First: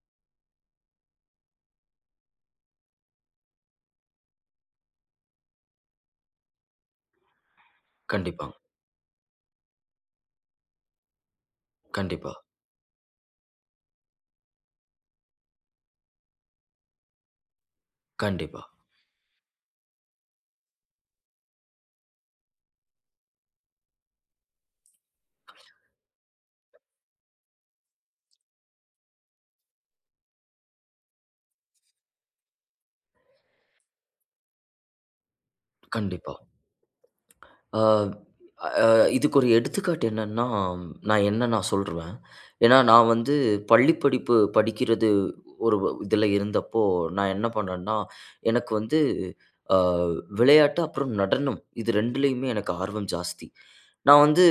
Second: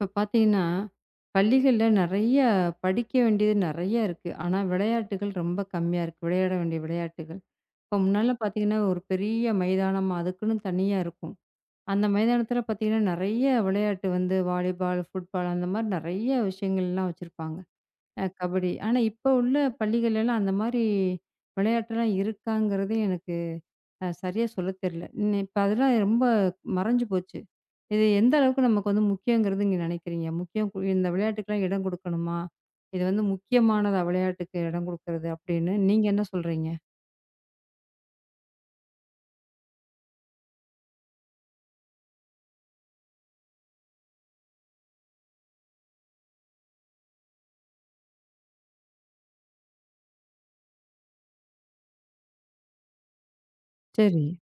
இப்போ பார்த்தீங்கன்னா, பள்ளிகள்ல நெறைய படிக்க வேண்டியது நெறைய இருக்கு. ஆனா, விளையாட்டுகள் ரொம்ப கம்மியா இருக்கு. விளையாட வேண்டிய விளையாட்டுகள். இப்போ முன்னால கண்டிப்பாங்க. பார்த்தீங்கன்னா, ஒரு பெரிய மைதானம் அதுக்குன்னு தனியா இருக்கும். அந்த கண்டிப்பா, மைதானத்தில பார்த்தீங்கன்னா, நெறைய விளையாட்டு வந்து வாலிபால், ஃபுட்பால் அந்த மாரி நெறைய விஷயங்கள்லாம் வச்சிருப்பாங்க. கண்டிப்பா, கபடி. ஆனா, இப்போ உள்ள பள்ளிகள்லலாம் அந்த மாரி விளையாட்டுலாம் இருக்காங்கிறது எனக்கு சரியா சொல்ல தெரியல. இப்ப அதெல்லாம் ரொம்ப மறைஞ்சு போச்சு. இது எந்த அளவுக்கு நமக்கு வந்து முக்கியங்கிறது நீங்க நினைக்கிறீங்க? முக்கியம் இந்த விளையாட்டுக்கெல்லாம் இடம் குடுக்கணுமா? இது வந்து முக்கியமானதா விளையாட்டுக்கு இடம் குடுக்கறது அப்படின்னு நீங்க என்ன கண்டிப்பா. சொல்றீங்க? அ அ இதுக்கு ஒரு எடுத்துக்காட்டு என்னன்னா, நான் சொல்ருவேன். ஏன்னா, நான் வந்து பள்ளி படிப்பு படிக்கிறது ஒரு இதுல இருந்தப்போ, நான் என்ன பண்ணேன்னா, எனக்கு வந்து அ விளையாட்டு அப்புறம் நடனம். இது 2லயுமே எனக்கு ஆர்வம் ஜாஸ்தி. சரி, நான் வந்து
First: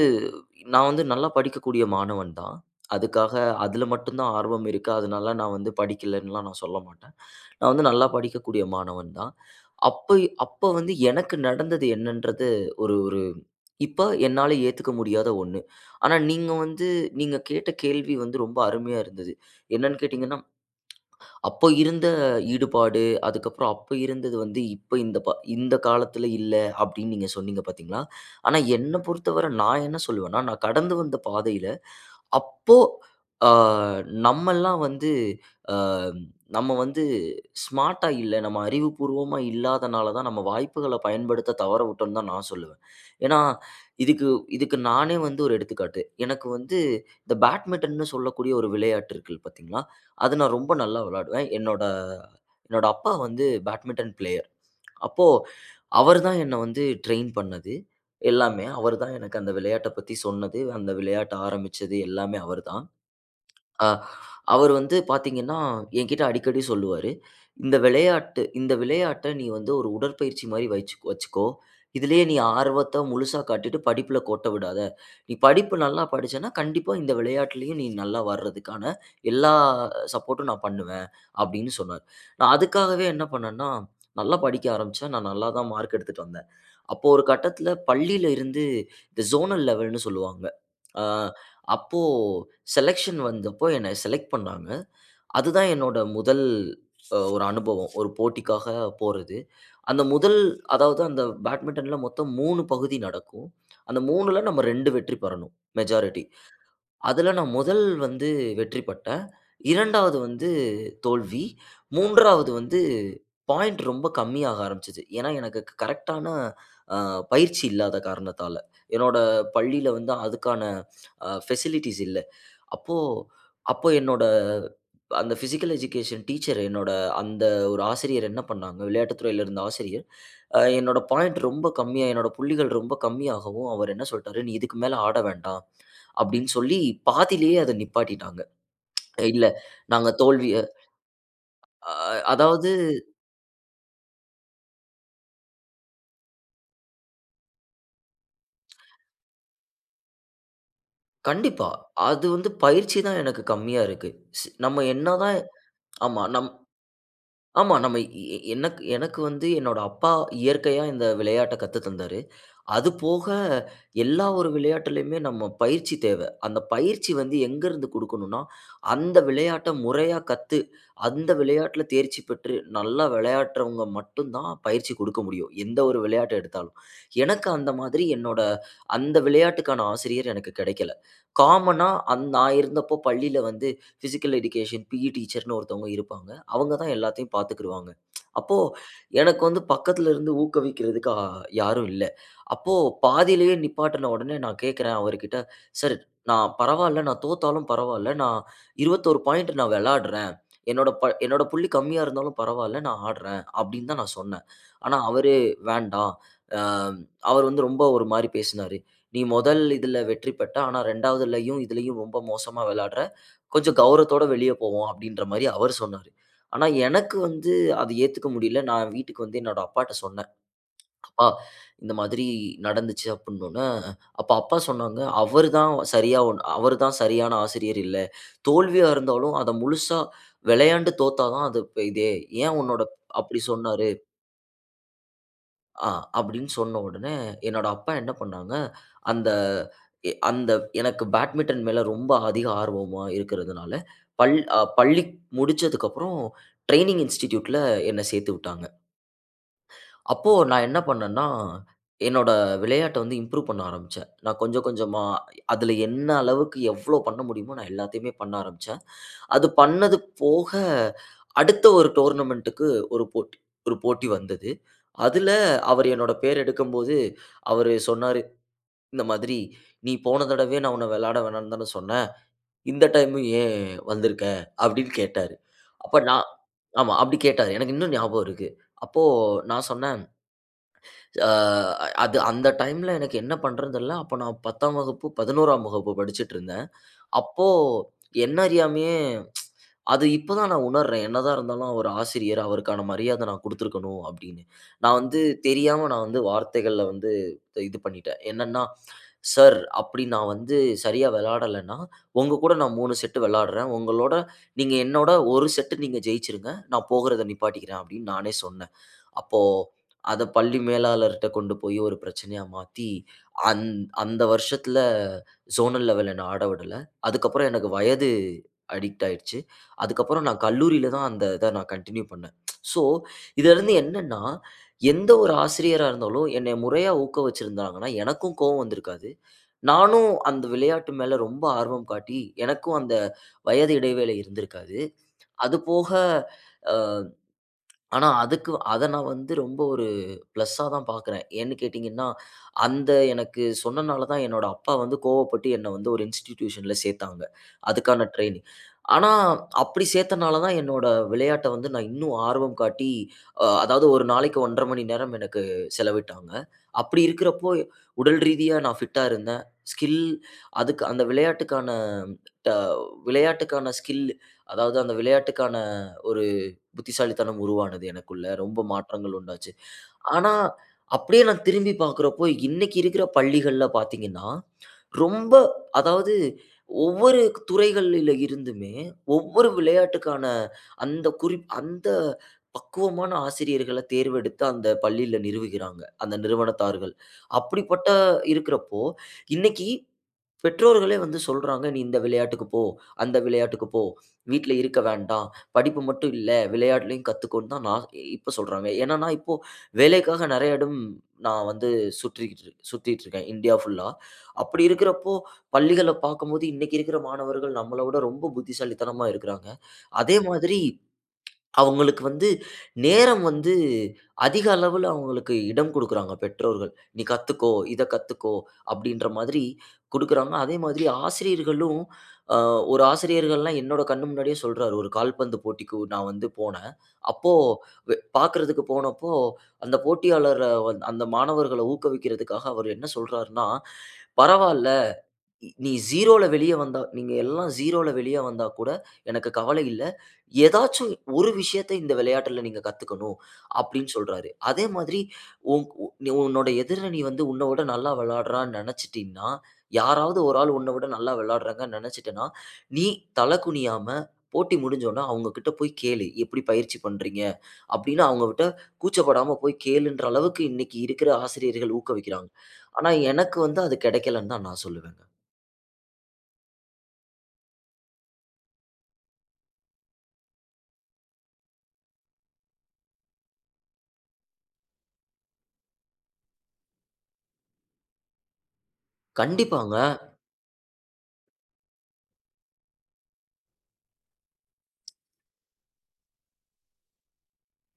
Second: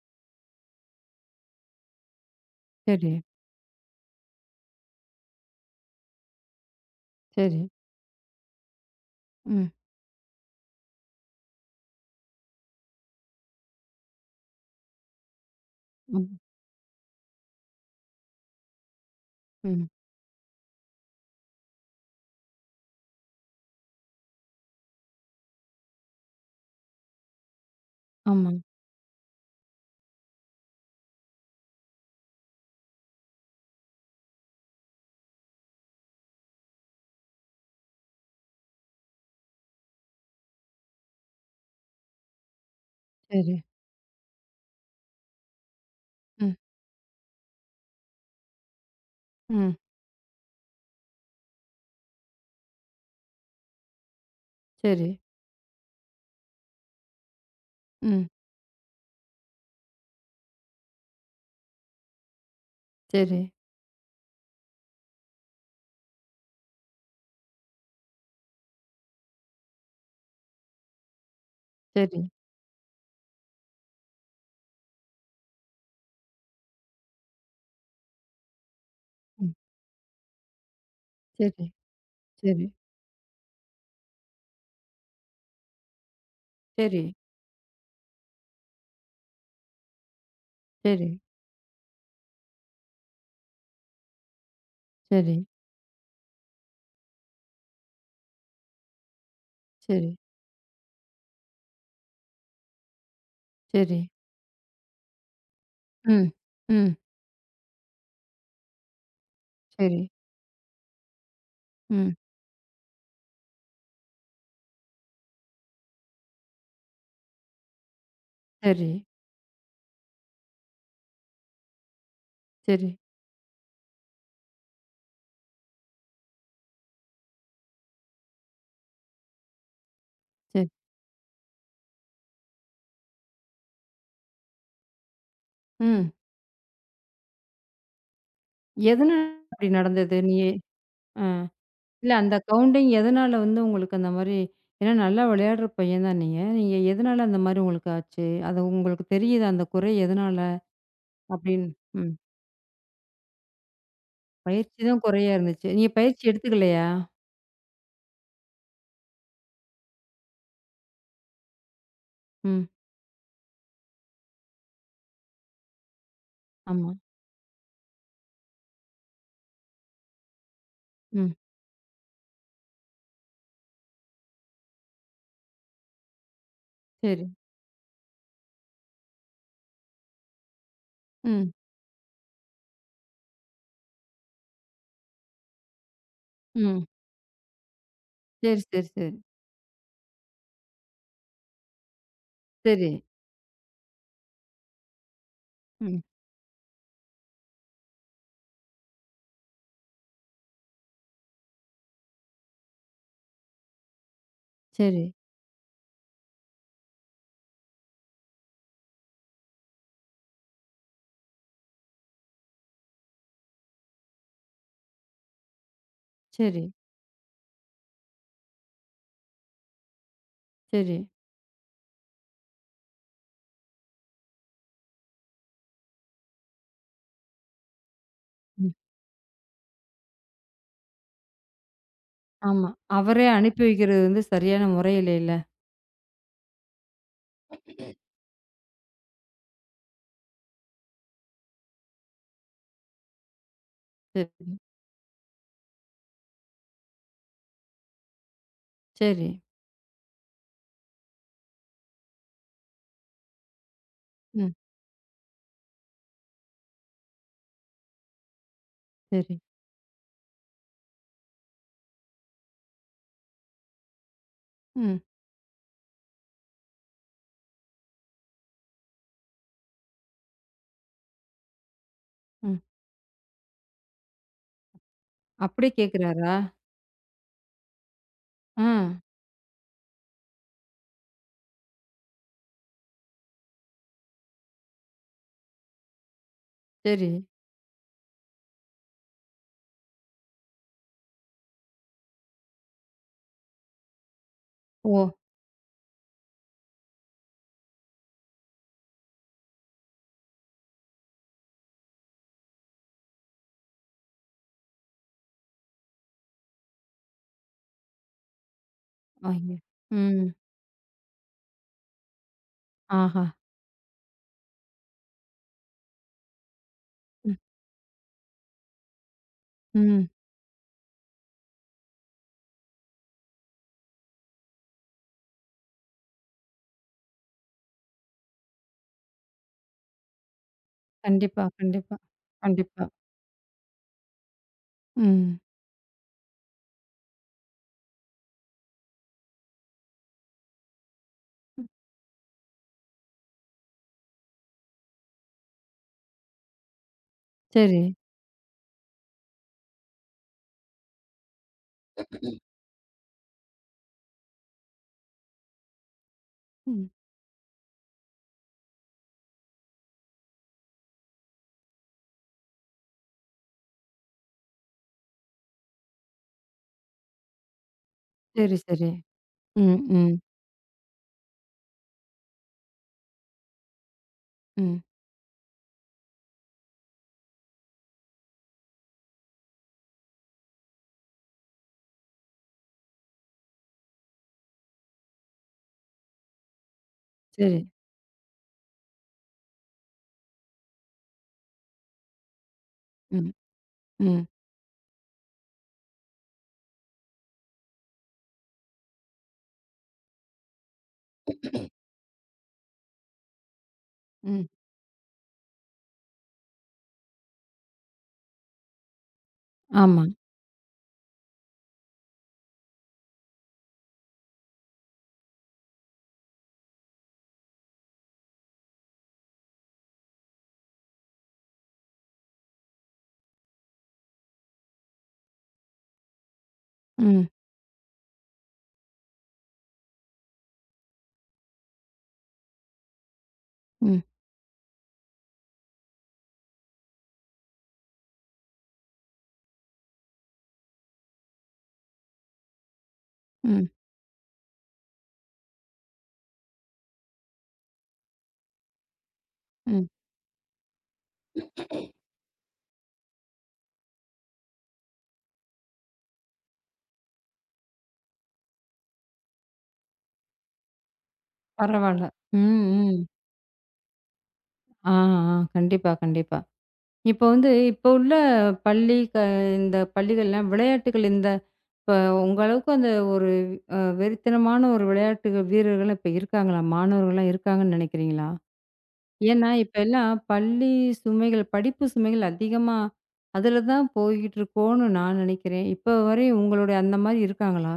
நான் வந்து நல்லா படிக்கக்கூடிய மாணவன் தான். சரி, அதுக்காக அதுல மட்டும் தான் ஆர்வம் இருக்கு. அதனால நான் வந்து படிக்கலன்னுலாம் நான் சொல்ல மாட்டேன். சரி. நான் வந்து நல்லா படிக்கக்கூடிய மாணவன் தான். ம். அப்ப அப்ப வந்து எனக்கு நடந்தது என்னன்றது ஒரு ஒரு இப்ப என்னால ஏத்துக்க முடியாத ஒண்ணு. ஆனா ம். நீங்க வந்து நீங்க கேட்ட கேள்வி வந்து ரொம்ப அருமையா இருந்தது. ம். என்னன்னு கேட்டீங்கன்னா, அப்போ இருந்த ஈடுபாடு, அதுக்கப்புறம் அப்ப இருந்தது வந்து இப்ப இந்த காலத்துல இல்ல அப்படின்னு நீங்க சொன்னீங்க பார்த்தீங்களா? ஆமா. ஆனா என்ன பொறுத்தவரை நான் என்ன சொல்லுவேன்னா, நான் கடந்து வந்த பாதையில அப்போ அ நம்மல்லாம் வந்து அ நம்ம வந்து ஸ்மார்ட்டா இல்ல, நம்ம அறிவுபூர்வமா இல்லாதனால தான் நம்ம வாய்ப்புகள பயன்படுத்த தவற விட்டோம்ன்னு தான் நான் சொல்லுவேன். ஏன்னா, சரி. இதுக்கு இதுக்கு நானே வந்து ஒரு எடுத்துக்காட்டு. எனக்கு ம். வந்து இந்த பேட்மிட்டன்னு சொல்லக்கூடிய ஒரு விளையாட்டு இருக்கு ம். பார்த்தீங்களா? அது நான் ரொம்ப நல்லா விளையாடுவேன். என்னோட என்னோட அப்பா வந்து பேட்மிட்டன் பிளேயர். சரி. அப்போ அவர் தான் என்ன வந்து ட்ரெயின் பண்ணது. ம். எல்லாமே அவர் தான் எனக்கு அந்த விளையாட்ட பத்தி சொன்னது. அந்த விளையாட்ட ஆரம்பிச்சது எல்லாமே அவர் தான். சரி. ஆ. அவரு வந்து பாத்தீங்கன்னா, என்கிட்ட அடிக்கடி சொல்லுவாரு. இந்த விளையாட்ட நீ வந்து ஒரு உடற்பயிற்சி மாரி வச்சுக்கோ. சரி. இதுலயே நீ ஆர்வத்த முழுசா காட்டிட்டு படிப்புல கோட்ட விடாத. நீ படிப்பு நல்லா படிச்சன்னா, கண்டிப்பா இந்த விளையாட்டுலயும் நீ நல்லா வர்றதுக்கான ம். எல்லா சப்போர்ட்டும் நான் பண்ணுவேன்." சரி. அப்படின்னு சொன்னாரு. நான் சரி. அதுக்காகவே என்ன பண்ணேன்னா, நல்லா படிக்க ஆரம்பிச்சேன். நான் நல்லா தான் மார்க் எடுத்துட்டு வந்தேன். சரி. அப்போ ஒரு கட்டத்துல பள்ளியில இருந்து இந்த ஜோனல் லெவல்ன்னு சொல்லுவாங்க. ஆ சரி. அப்போ செலக்ஷன் வந்தப்போ என்ன செலக்ட் பண்ணாங்க. சரி. அதுதான் என்னோட முதல் ஒரு அனுபவம். ஒரு போட்டிக்காக போறது. அந்த சரி. முதல் அதாவது அந்த பேட்மிட்டன்ல மொத்தம் 3 பகுதி நடக்கும். சரி. அந்த 3ல நம்ம 2 வெற்றி பெறணும், மெஜாரிட்டி. ம். ம். அதுல நான் முதல் வந்து வெற்றி பட்டேன். சரி. 2வது வந்து தோல்வி. ம். 3வது வந்து பாயிண்ட் ரொம்ப கம்மியாக ஆரம்பிச்சது. ஏன்னா, எனக்கு கரெக்ட்டான அ பயிற்சி இல்லாத காரணத்தால. சரி. என்னோட பள்ளியில வந்து அதுக்கான ஃபெசிலிட்டீஸ் இல்ல. சரி. அப்போ அப்போ என்னோட அந்த ஃபிசிக்கல் எஜுகேஷன் டீச்சர், என்னோட அந்த ஒரு ஆசிரியர் என்ன பண்ணாங்க, விளையாட்டுத் துறையில இருந்த ஆசிரியர், சரி. என்னோட பாயிண்ட் ரொம்ப கம்மியா, என்னோட புள்ளிகள் ரொம்ப கம்மியாகவும், அவர் என்ன சொல்ட்டாரு, "நீ இதுக்கு மேல ஆட வேண்டாம்." ம். அப்படின்னு சொல்லி பாதியிலேயே அத நிப்பாட்டிட்டாங்க. எதனால இல்ல, அப்படி நாங்க நடந்தது? நீ தோல்விய அ அ இல்ல அந்த அதாவது கவுண்டிங் எதனால வந்து உங்களுக்கு அந்த மாரி? ஏன்னா நல்லா விளையாடுற பையன் தான் நீங்க. நீங்க எதனால அந்த மாரி உங்களுக்கு ஆச்சு? அது உங்களுக்கு தெரியுதா அந்த குறை எதனால? அப்படின்னு கண்டிப்பா. ம். அது வந்து பயிற்சி தான் எனக்கு கம்மியா இருக்கு. ஸ் பயிற்சி நம்ம தான் குறையா என்னதான் இருந்துச்சு. நீங்க ஆமா. பயிற்சி எடுத்துக்கலையா? ஆமா. நம்ம எ எ எனக்கு எனக்கு வந்து என்னோட அப்பா இயற்கையா இந்த விளையாட்ட கத்து தந்தாரு. ம். அது போக எல்லா ஒரு விளையாட்டுலயுமே நம்ம பயிற்சி தேவ. அந்த ஆமா. பயிற்சி வந்து எங்கருந்து குடுக்கணும்னா, அந்த விளையாட்ட முறையா கத்து, அந்த ம். விளையாட்டுல தேர்ச்சி பெற்று நல்லா விளையாடுறவங்க மட்டும் தான் பயிற்சி குடுக்க முடியும். எந்த ஒரு விளையாட்ட எடுத்தாலும். சரி. எனக்கு அந்த மாதிரி என்னோட அந்த விளையாட்டுக்கான ஆசிரியர் எனக்கு கிடைக்கல. ம். காமனா நான் இருந்தப்போ பள்ளியில வந்து பிசிக்கல் எடியூகேஷன் பிஇ டீச்சர்ன்னு ஒருத்தவங்க இருப்பாங்க. அவங்க ம். தான் எல்லாத்தையும் பார்த்துக்கிருவாங்க. அப்போ சரி, சரி, சரி. எனக்கு வந்து பக்கத்துல இருந்து ஊக்குவிக்கிறதுக்கு யாரும் இல்ல. அப்போ சரி. பாதியிலேயே நிப்பாட்டுன உடனே நான் கேட்கிறேன் அவர்கிட்ட, "சார், ம். நான் பரவால்ல. நான் தோத்தாலும் பரவால்ல. நான் 21 பாயிண்ட் நான் விளையாடுறேன். என்னோட புள்ளி கம்மியா இருந்தாலும் பரவால்ல. நான் ஆடுறேன்." அப்படின்னு தான் நான் சொன்னேன். ஆனா சரி, அவரு வேண்டாம். அ அவர் வந்து ரொம்ப ஒரு மாரி பேசினாரு. "நீ முதல் இதுல வெற்றி பெட்ட. ஆனா 2வதுலயும் இதுலயும் ரொம்ப மோசமா விளையாடுற. கொஞ்சம் கௌரவத்தோட வெளிய போவோம்." அப்படின்ற மாரி அவர் சொன்னாரு. சரி, ஆனா, எனக்கு வந்து அது ஏத்துக்க முடியல. நான் வீட்டுக்கு வந்து என்னோட அப்பாட்ட சொன்னேன். சரி. "அப்பா, இந்த மாதிரி நடந்துச்சு" அப்புட்னோன்னே, அப்ப அப்பா சொன்னாங்க, அவரு தான் சரியான ஆசிரியர் இல்ல. ம். தோல்வியா இருந்தாலும் அத முழுசா விளையாண்டு தோத்தா தான் அது இப்ப இதே. ஏன் ஆமா. உன்னோட அவரே அப்படி அனுப்பி சொன்னாரு?" வைக்கிறது வந்து சரியான முறை இல்லைல்ல. ஆ அப்படின்னு சொன்ன உடனே, என்னோட அப்பா என்ன பண்ணாங்க, அந்த அந்த எனக்கு பேட்மிட்டன் மேல ரொம்ப அதிக ஆர்வமா இருக்கிறதுனால, சரி, பள்ளி முடிச்சதுக்கப்புறம் ட்ரெய்னிங் இன்ஸ்டிடியூட்ல என்ன சேர்த்து விட்டாங்க. சரி. அப்போ நான் என்ன பண்ணேன்னா, என்னோட விளையாட்ட வந்து இம்ப்ரூவ் பண்ண ஆரம்பிச்சேன். நான் ம். கொஞ்சம் கொஞ்சமா அதில என்ன அளவுக்கு எவ்ளோ பண்ண முடியுமோ நான் எல்லாத்தையுமே பண்ண ஆரம்பிச்சேன். சரி. அது பண்ணது போக அடுத்த ஒரு டோர்னமென்ட்டுக்கு ஒரு போட்டி ஒரு போட்டி வந்தது. ம். அதில அவர் என்னோட பேர் எடுக்கும்போது, அவரு சொன்னாரு, இந்த மாதிரி, "நீ போன தடவையே நான் உன்ன விளையாட வேணாம்னு தானே சொன்னேன். ம். இந்த டைமும் ஏன் வந்திருக்க?" அப்படின்னு கேட்டாரு. அப்படியே அப்ப நான், கேட்கிறாரா? ஆமா அப்படி கேட்டாரு. எனக்கு இன்னும் ஞாபகம் இருக்கு. ஆ, அப்போ நான் சொன்னேன், அ அது அந்த டைம்ல எனக்கு என்ன பண்றதுன்னு தெரியல. அப்ப நான் 10ஆம் வகுப்பு, 11ஆம் வகுப்பு படிச்சுட்டுருந்தேன். சரி. அப்போ என்ன அறியாமயே, அது இப்ப தான் நான் உணர்றேன். என்னதான் இருந்தாலும் ஒரு ஆசிரியர், அவருக்கான மரியாதை நான் குடுத்துருக்கணும் அப்படின்னு. நான் ஓ! வந்து தெரியாம நான் வந்து வார்த்தைகள்ல வந்து இது பண்ணிட்டேன். என்னன்னா, "சார், அப்படி நான் வந்து சரியா விளையாடலன்னா, உங்க கூட நான் 3 செட் விளையாடுறேன். நீங்க என்னோட 1 செட் நீங்க ஜெயிச்சுருங்க. நான் போகுறத நிப்பாட்டிக்கிறேன்" அப்படின்னு நானே சொன்னேன். அப்போ ஐயோ! அத ம். பள்ளி மேலாளர்ட்ட கொண்டு போய் ஒரு பிரச்சனையா மாத்தி, ஆஹா! அந் அந்த வருஷத்துல ஜோனல் லெவல் என்ன ஆட விடல. ம், அதுக்கப்புறம் எனக்கு வயது அடிக்ட் ஆயிடுச்சு. ம். அதுக்கப்புறம் நான் கல்லூரியில தான் அந்த இத நான் கன்டின்யூ பண்ணேன். ஸோ இதிலிருந்து என்னன்னா, எந்த ஒரு ஆசிரியரா இருந்தாலும் என்னைய முறையா ஊக்க வச்சிருந்தாங்கன்னா, எனக்கும் கோவம் வந்திருக்காது. நானும் அந்த விளையாட்டு மேல கண்டிப்பா, ரொம்ப ஆர்வம் கண்டிப்பா, காட்டி, எனக்கும் கண்டிப்பா. அந்த வயது இடைவேளை இருந்திருக்காது. ம். அது போக அ ஆனா, அதுக்கு அத நான் வந்து ரொம்ப ஒரு ப்ளஸ்ஸா தான் பார்க்குறேன். ஏன்னு கேட்டீங்கன்னா, அந்த எனக்கு சொன்னனால தான் என்னோட அப்பா வந்து கோவப்பட்டு என்ன வந்து ஒரு இன்ஸ்டிடியூஷன்ல சேர்த்தாங்க. சரி. அதுக்கான ட்ரெய்னிங். ஆனா, அப்படி சேர்த்தனால தான் என்னோட விளையாட்ட வந்து நான் இன்னும் ஆர்வம் காட்டி, அதாவது ஒரு நாளைக்கு 1 1/2 மணி நேரம் எனக்கு செலவிட்டாங்க. ம். அப்படி இருக்கிறப்போ உடல் ரீதியா நான் ஃபிட்டா இருந்தேன். ஸ்கில் அதுக்கு அந்த விளையாட்டுக்கான ட விளையாட்டுக்கான ஸ்கில், அதாவது அந்த விளையாட்டுக்கான ஒரு புத்திசாலித்தனம் உருவானது எனக்குள்ள. சரி, ரொம்ப சரி. மாற்றங்கள் உண்டாச்சு. ம், ம், ஆனா, அப்படியே நான் திரும்பி பார்க்குறப்போ, இன்னைக்கு இருக்கிற பள்ளிகள்ல பார்த்தீங்கன்னா, ம். ரொம்ப அதாவது ஒவ்வொரு துறைகளில இருந்துமே, ஒவ்வொரு விளையாட்டுக்கான அந்த பக்குவமான ஆசிரியர்கள தேர்வெடுத்து அந்த பள்ளியில நிறுவுகிறாங்க, அந்த நிறுவனத்தார்கள். சரி. அப்படிப்பட்ட இருக்கிறப்போ, இன்னைக்கு பெற்றோர்களே வந்து சொல்றாங்க, "நீ இந்த விளையாட்டுக்கு போ, அந்த ம், விளையாட்டுக்கு போ. ம், வீட்ல இருக்க வேண்டாம். படிப்பு மட்டும் இல்ல, விளையாட்லயும் கத்துக்கோன்னு" தான் நான் இப்ப சொல்றாங்க. ஏன்னா, நான் இப்போ வேலைக்காக நெறைய இடம் நான் வந்து சுற்றிக்கிட்டு இருக் சுத்திட்டு இருக்கேன், இந்தியா ஃபுல்லா. ம். அப்படி இருக்கிறப்போ, பள்ளிகள பார்க்கும்போது, இன்னைக்கு இருக்கிற மாணவர்கள் நம்மள விட ரொம்ப புத்திசாலித்தனமா இருக்கிறாங்க. ஆமா. அதே மாதிரி அவங்களுக்கு வந்து நேரம் வந்து அதிக அளவுல அவங்களுக்கு இடம் குடுக்குறாங்க பெற்றோர்கள். "நீ கத்துக்கோ, இத கத்துக்கோ" அப்படின்ற மாதிரி குடுக்குறாங்க. அதே மாதிரி ஆசிரியர்களும் அ ஒரு ஆசிரியர்கள்லாம் என்னோட கண்ணு முன்னாடியே சொல்றாரு. ஒரு கால்பந்து போட்டிக்கு நான் வந்து போனேன். ம், அப்போ பார்க்கறதுக்கு போனப்போ, அந்த போட்டியாளர வந் அந்த மாணவர்கள ஊக்குவிக்கிறதுக்காக அவர் என்ன சொல்றாருன்னா, ம், "பரவால்ல. நீ 0ல வெளிய வந்தா நீங்க எல்லாம் 0ல வெளிய வந்தா கூட எனக்கு கவலை இல்ல. ஏதாச்சும் ஒரு விஷயத்த இந்த விளையாட்டுல நீங்க கத்துக்கணும் ம், அப்படின்னு சொல்றாரு. அதே மாதிரி உன் உ நீ உன்னோட எதிரணி வந்து உன்ன விட நல்லா விளையாடுறான்னு நெனச்சுட்டீன்னா, ம். யாராவது ஒரு ஆள் உன்ன விட நல்லா விளையாடுறாங்கன்னு நெனச்சுட்டன்னா, நீ தல குனியாம போட்டி முடிஞ்சோன அவங்க கிட்ட போய் கேளு. எப்படி பயிற்சி பண்றீங்க? அப்படின்னு அவங்ககிட்ட கூச்சப்படாம போய் கேளுன்ற அளவுக்கு இன்னைக்கு இருக்கிற ஆசிரியர்கள் பரவால்ல. ஊக்குவிக்கிறாங்க. ம், ஆனா ம். எனக்கு வந்து அது கிடைக்கலன்னு தான் நான் ஆ, சொல்லுவேங்க. ஆ. கண்டிப்பா, கண்டிப்பா. இப்போ வந்து இப்போ உள்ள பள்ளி க இந்த பள்ளிகள்லாம் விளையாட்டுகள் இந்த இப்ப உங்க அளவுக்கு அந்த ஒரு வெறித்தனமான ஒரு விளையாட்டு வீரர்கள்லாம் இப்ப இருக்காங்களா? மாணவர்கள்லாம் இருக்காங்கன்னு நினைக்கிறீங்களா? ஏன்னா, இப்ப கண்டிப்பாங்க. எல்லாம் பள்ளி சுமைகள், படிப்பு சுமைகள் அதிகமா அதுல தான் போய்கிட்டு இருக்கோன்னு நான் நினைக்கிறேன். இப்ப வரை உங்களுடைய அந்த மாரி இருக்காங்களா?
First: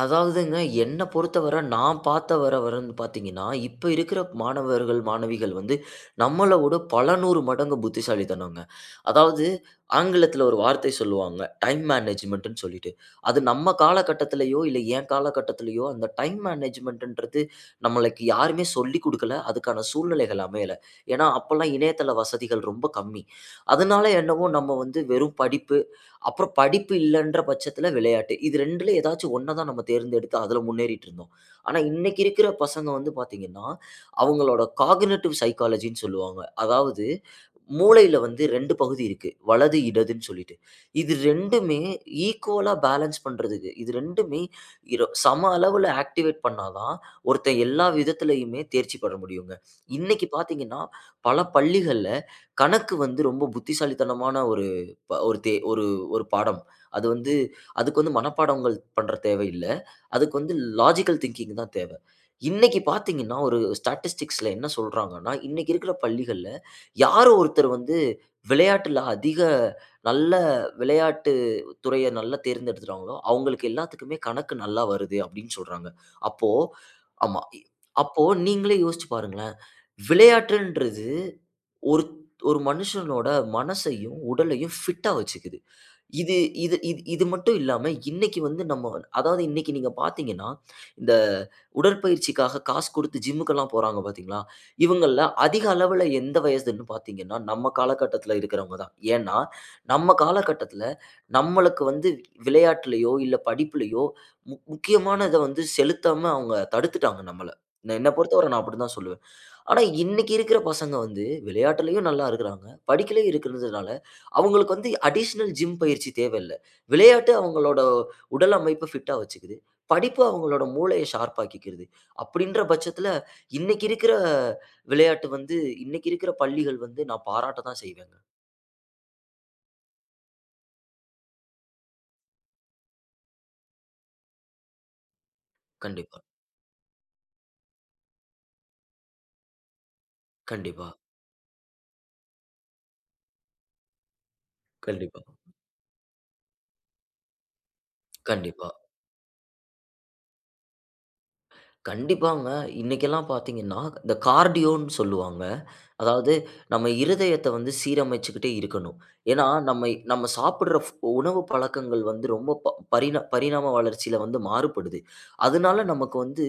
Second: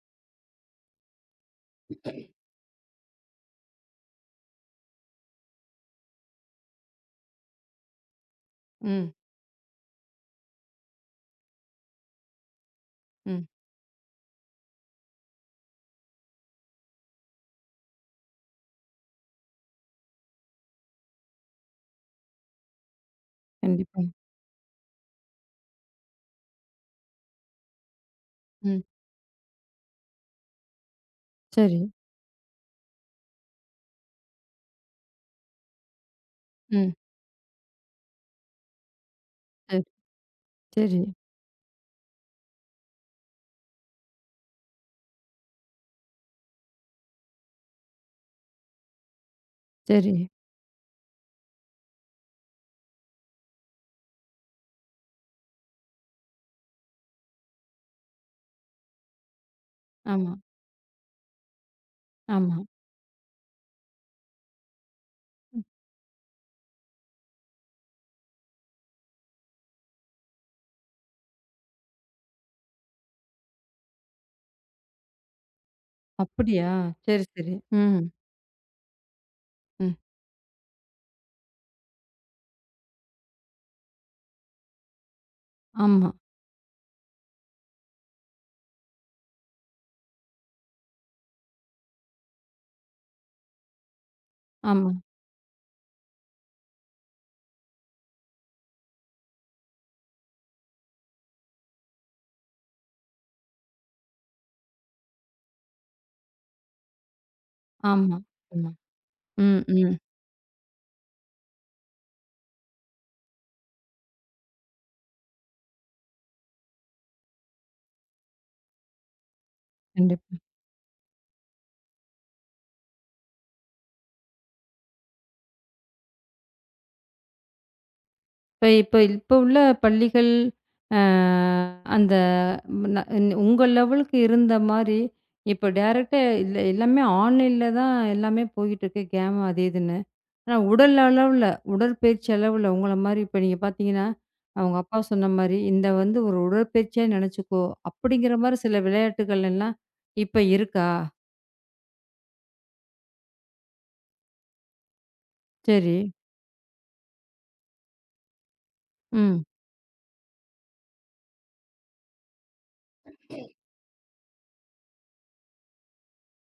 அதாவதுங்க என்ன பொறுத்தவர நான் பார்த்த வர வரன்னு பார்த்தீங்கன்னா, இப்ப இருக்கிற மாணவர்கள், மாணவிகள் வந்து நம்மளோட பல 100 மடங்கு புத்திசாலித்தனங்க. ம், அதாவது ஆங்கிலத்தில ஒரு வார்த்தை சொல்லுவாங்க. டைம் மேனேஜ்மென்ட்ன்னு சொல்லிட்டு. அது ம், நம்ம காலகட்டத்திலயோ, இல்ல என் காலகட்டத்திலயோ அந்த டைம் மேனேஜ்மென்ட்ன்றது நம்மளுக்கு யாருமே சொல்லிக் குடுக்கல. அதுக்கான சூழ்நிலைகள் அமையல. ஏன்னா, அப்பல்லாம் இணையதள வசதிகள் ரொம்ப கம்மி. கண்டிப்பா. அதனால என்னவோ நம்ம வந்து வெறும் படிப்பு அப்புறம் படிப்பு இல்லன்ற பட்சத்தில விளையாட்டு. இது ம், 2ல ஏதாச்சும் 1 தான் நம்ம தேர்ந்தெடுத்து அதில முன்னேறிட்டு இருந்தோம். ஆனா சரி, இன்னைக்கு இருக்கிற பசங்க வந்து பார்த்தீங்கன்னா, அவங்களோட காக்னிட்டிவ் சைக்காலஜின்னு சொல்லுவாங்க. ம். அதாவது மூளையில வந்து 2 பகுதி இருக்கு. வலது, சரி, இடதுன்னு சொல்லிட்டு. சரி, இது 2மே ஈக்குவலா பேலன்ஸ் பண்றதுக்கு, இது 2மே சம அளவுல ஆக்டிவேட் பண்ணா தான், ஒருத்தன் எல்லா விதத்திலயுமே தேர்ச்சி பெற முடியுங்க. சரி. இன்னைக்கு பார்த்தீங்கன்னா, பல பள்ளிகள்ல கணக்கு வந்து ரொம்ப புத்திசாலித்தனமான ஒரு ப ஒரு தே ஒரு ஒரு பாடம். அது வந்து அதுக்கு வந்து மனப்பாடங்கள் பண்ற தேவையில்ல. ஆமா, அதுக்கு வந்து லாஜிக்கல் திங்கிங் தான் தேவை. ஆமா. இன்னைக்கு பார்த்தீங்கன்னா, ஒரு ஸ்டாட்டிஸ்டிக்ஸ்ல என்ன சொல்றாங்கன்னா, இன்னைக்கு இருக்கிற பள்ளிகள்ல யாரோ ஒருத்தர் வந்து விளையாட்டுல அதிக நல்ல விளையாட்டு துறைய நல்லா தேர்ந்தெடுத்துட்டாங்களோ, அவங்களுக்கு எல்லாத்துக்குமே கணக்கு நல்லா வருது அப்படின்னு சொல்றாங்க. அப்போ அப்படியா? சரி, ஆமா. சரி. ம், அப்போ நீங்களே யோசிச்சு பாருங்களேன். ம். விளையாட்டுன்றது ஒரு ஒரு மனுஷனோட மனசையும், உடலையும் ஃபிட்டா வச்சுக்குது. ஆமா, இது இது இது இது மட்டும் இல்லாம, இன்னைக்கு வந்து நம்ம அதாவது இன்னைக்கு நீங்க பார்த்தீங்கன்னா, இந்த உடற்பயிற்சிக்காக காசு குடுத்து ஜிம்முக்கெல்லாம் போறாங்க பார்த்தீங்களா? ஆமா, இவங்கள்ல அதிக அளவுல எந்த வயதுன்னு பார்த்தீங்கன்னா, நம்ம காலகட்டத்தில இருக்கிறவங்க தான். ஏன்னா, நம்ம காலகட்டத்தில நம்மளுக்கு வந்து விளையாட்டுலயோ, இல்ல படிப்புலயோ முக்கியமான இத வந்து செலுத்தாம அவங்க தடுத்துட்டாங்க நம்மள. என்ன ஆமா. பொறுத்தவரை நான் ஆமா. அப்படிதான் சொல்லுவேன். ம், ஆனா, ம். இன்னைக்கு இருக்கிற பசங்க வந்து விளையாட்டுலயும் நல்லா இருக்கிறாங்க. படிக்கலயும் இருக்கிறதுனால, அவங்களுக்கு வந்து அடிஷனல் ஜிம் பயிற்சி தேவையில்ல. விளையாட்டு அவங்களோட உடல் அமைப்ப ஃபிட்டா வச்சுக்குது. படிப்பு கண்டிப்பா. அவங்களோட மூளைய ஷார்ப் ஆக்கிக்கிறது. அப்படின்ற பட்சத்தில, இன்னைக்கு இருக்கிற விளையாட்டு வந்து இன்னைக்கு இருக்கிற பள்ளிகள் வந்து நான் பாராட்ட தான் செய்வேங்க. இப்ப இப்ப இப்ப உள்ள பள்ளிகள், அ அந்த ந உங்க லெவலுக்கு இருந்த மாரி, இப்ப டைரக்ட்டா கண்டிப்பா, இல்ல எல்லாமே ஆன்லைன்ல தான் எல்லாமே போயிட்டு இருக்கு. கேம் அது இதுன்னு. ஆனா கண்டிப்பா, உடல் அளவுல, உடற்பயிற்சி அளவுல உங்கள மாரி இப்ப நீங்க பார்த்தீங்கன்னா, அவங்க அப்பா கண்டிப்பா, சொன்ன மாரி, இந்த வந்து ஒரு உடற்பயிற்சியா நெனச்சுக்கோ, அப்படிங்கிற மாரி கண்டிப்பா. சில விளையாட்டுகள் எல்லாம் இப்ப இருக்கா? கண்டிப்பாங்க. இன்னைக்கெல்லாம் பார்த்தீங்கன்னா, இந்த கார்டியோன்னு சொல்லுவாங்க. சரி. அதாவது நம்ம இருதயத்த வந்து சீரமைச்சுக்கிட்டே இருக்கணும். ம். ஏன்னா, நம்ம நம்ம சாப்பிடுற உணவு பழக்கங்கள் வந்து ரொம்ப ப பரிணா பரிணாம வளர்ச்சியில வந்து மாறுபடுது. அதனால நமக்கு வந்து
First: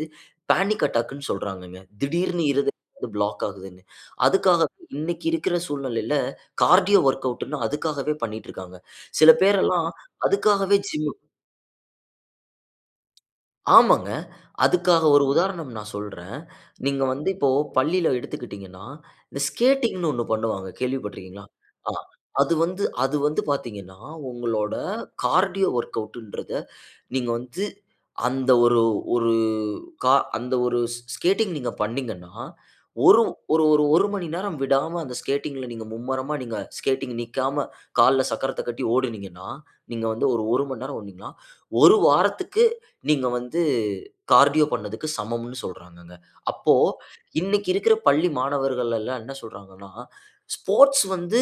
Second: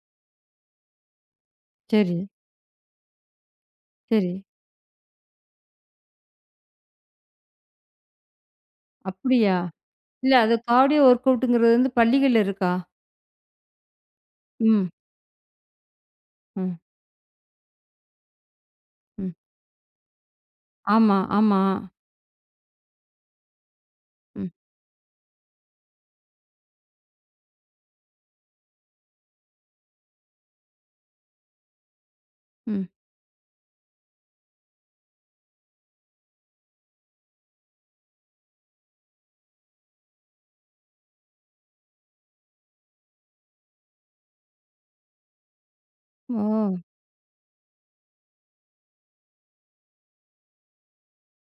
பேனிக் அட்டாக்குன்னு சொல்றாங்கங்க. சரி, திடீர்னு இருதயம் வந்து பிளாக் ஆகுதுன்னு. சரி. அதுக்காக இன்னைக்கு இருக்கிற சூழ்நிலையில கார்டியோ வொர்க் அவுட்ன்னு அதுக்காகவே பண்ணிட்டு இருக்காங்க. சில அப்படியா? பேரெல்லாம் இல்ல அது அதுக்காகவே கார்டியோ ஜிம் ஒர்க் அவுட்ங்கிறது வந்து பள்ளிகள்ல இருக்கா? ஆமாங்க. ம். அதுக்காக ஒரு உதாரணம் நான் சொல்றேன். ம். நீங்க வந்து இப்போ பள்ளியில எடுத்துக்கிட்டீங்கன்னா, ம். இந்த ஸ்கேட்டிங்ன்னு ஒண்ணு பண்ணுவாங்க. ஆமா, கேள்விப்பட்டுருக்கீங்களா? ஆமா. ஆ. அது வந்து பார்த்தீங்கன்னா, ம், உங்களோட கார்டியோ வொர்க் அவுட்ன்றத நீங்க வந்து அந்த ஒரு ஒரு கா அந்த ஒரு ஸ் ஸ்கேட்டிங் நீங்க பண்ணீங்கன்னா, ம். ஒரு ஒரு ஒரு 1 மணி நேரம் விடாம அந்த ஸ்கேட்டிங்ல நீங்க மும்மரமா நீங்க ஸ்கேட்டிங் நிக்காம கால்ல சக்கரத்த கட்டி ஓடுனீங்கன்னா, நீங்க வந்து ஒரு 1 மணி நேரம் ஓடுனீங்கன்னா, 1 வாரத்துக்கு நீங்க வந்து கார்டியோ பண்ணதுக்கு சமம்னு சொல்றாங்கங்க. அப்போ ஓ! இன்னைக்கு இருக்கிற பள்ளி மாணவர்கள் எல்லாம் என்ன சொல்றாங்கன்னா, ஸ்போர்ட்ஸ் வந்து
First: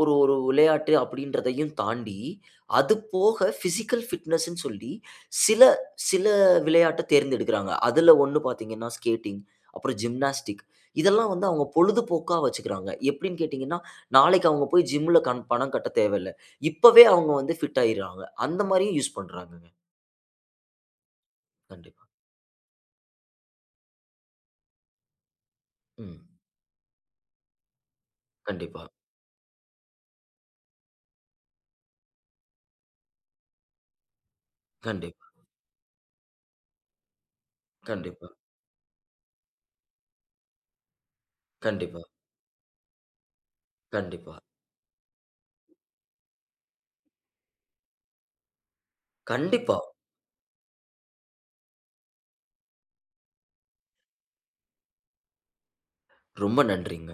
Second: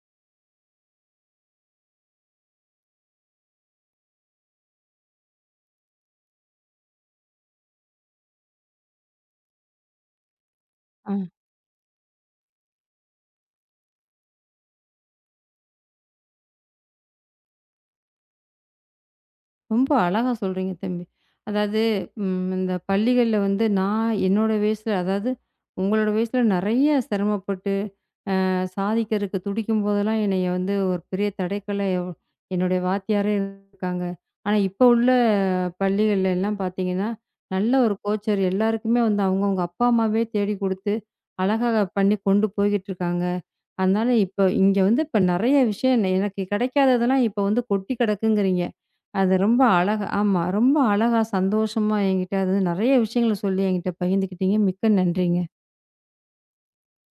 ஒரு ஒரு விளையாட்டு அப்படின்றதையும் தாண்டி, அது போக பிசிக்கல் ஃபிட்னஸ்ன்னு சொல்லி சில சில விளையாட்ட தேர்ந்தெடுக்கிறாங்க. அதுல ஒண்ணு பார்த்தீங்கன்னா, ஸ்கேட்டிங், அப்புறம் ஜிம்னாஸ்டிக் ஆ, இதெல்லாம் வந்து அவங்க பொழுதுபோக்கா வச்சுக்கிறாங்க. எப்படின்னு கேட்டீங்கன்னா, நாளைக்கு அவங்க போய் ஜிம்ல பணம் கட்ட தேவையில்ல. இப்பவே அவங்க வந்து ஃபிட் ஆயிடுறாங்க. அந்த மாரியும் யூஸ் பண்றாங்கங்க. ரொம்ப அழகா சொல்றீங்க தம்பி. அதாவது கண்டிப்பா. ம் இந்த பள்ளிகள்ல வந்து நான் என்னோட வயசுல அதாவது உங்களோட ம். வயசுல நெறைய சிரமப்பட்டு கண்டிப்பா, சாதிக்கிறதுக்கு துடிக்கும் போதெல்லாம் என்னைய வந்து ஒரு பெரிய தடைக்கல்லா என்னுடைய வாத்தியாரே இருக்காங்க. ஆனா, இப்ப உள்ள கண்டிப்பா, பள்ளிகள்ல எல்லாம் பார்த்தீங்கன்னா, நல்ல ஒரு கண்டிப்பா, கோச்சர் எல்லாருக்குமே வந்து அவங்கவங்க அப்பா அம்மாவே தேடி குடுத்து, அழகா கண்டிப்பா, பண்ணி கொண்டு போய்கிட்டு இருக்காங்க. அதனால கண்டிப்பா, இப்ப இங்க வந்து இப்ப நெறைய விஷயம் எனக்கு கிடைக்காததெல்லாம் இப்ப வந்து கொட்டி கிடக்குங்கிறீங்க. அது ரொம்ப கண்டிப்பா. அழகா. ஆமா. ரொம்ப அழகா சந்தோஷமா என்கிட்ட அது நெறைய விஷயங்கள சொல்லி என்கிட்ட பகிர்ந்துக்கிட்டீங்க. மிக்க நன்றிங்க. ரொம்ப நன்றிங்க.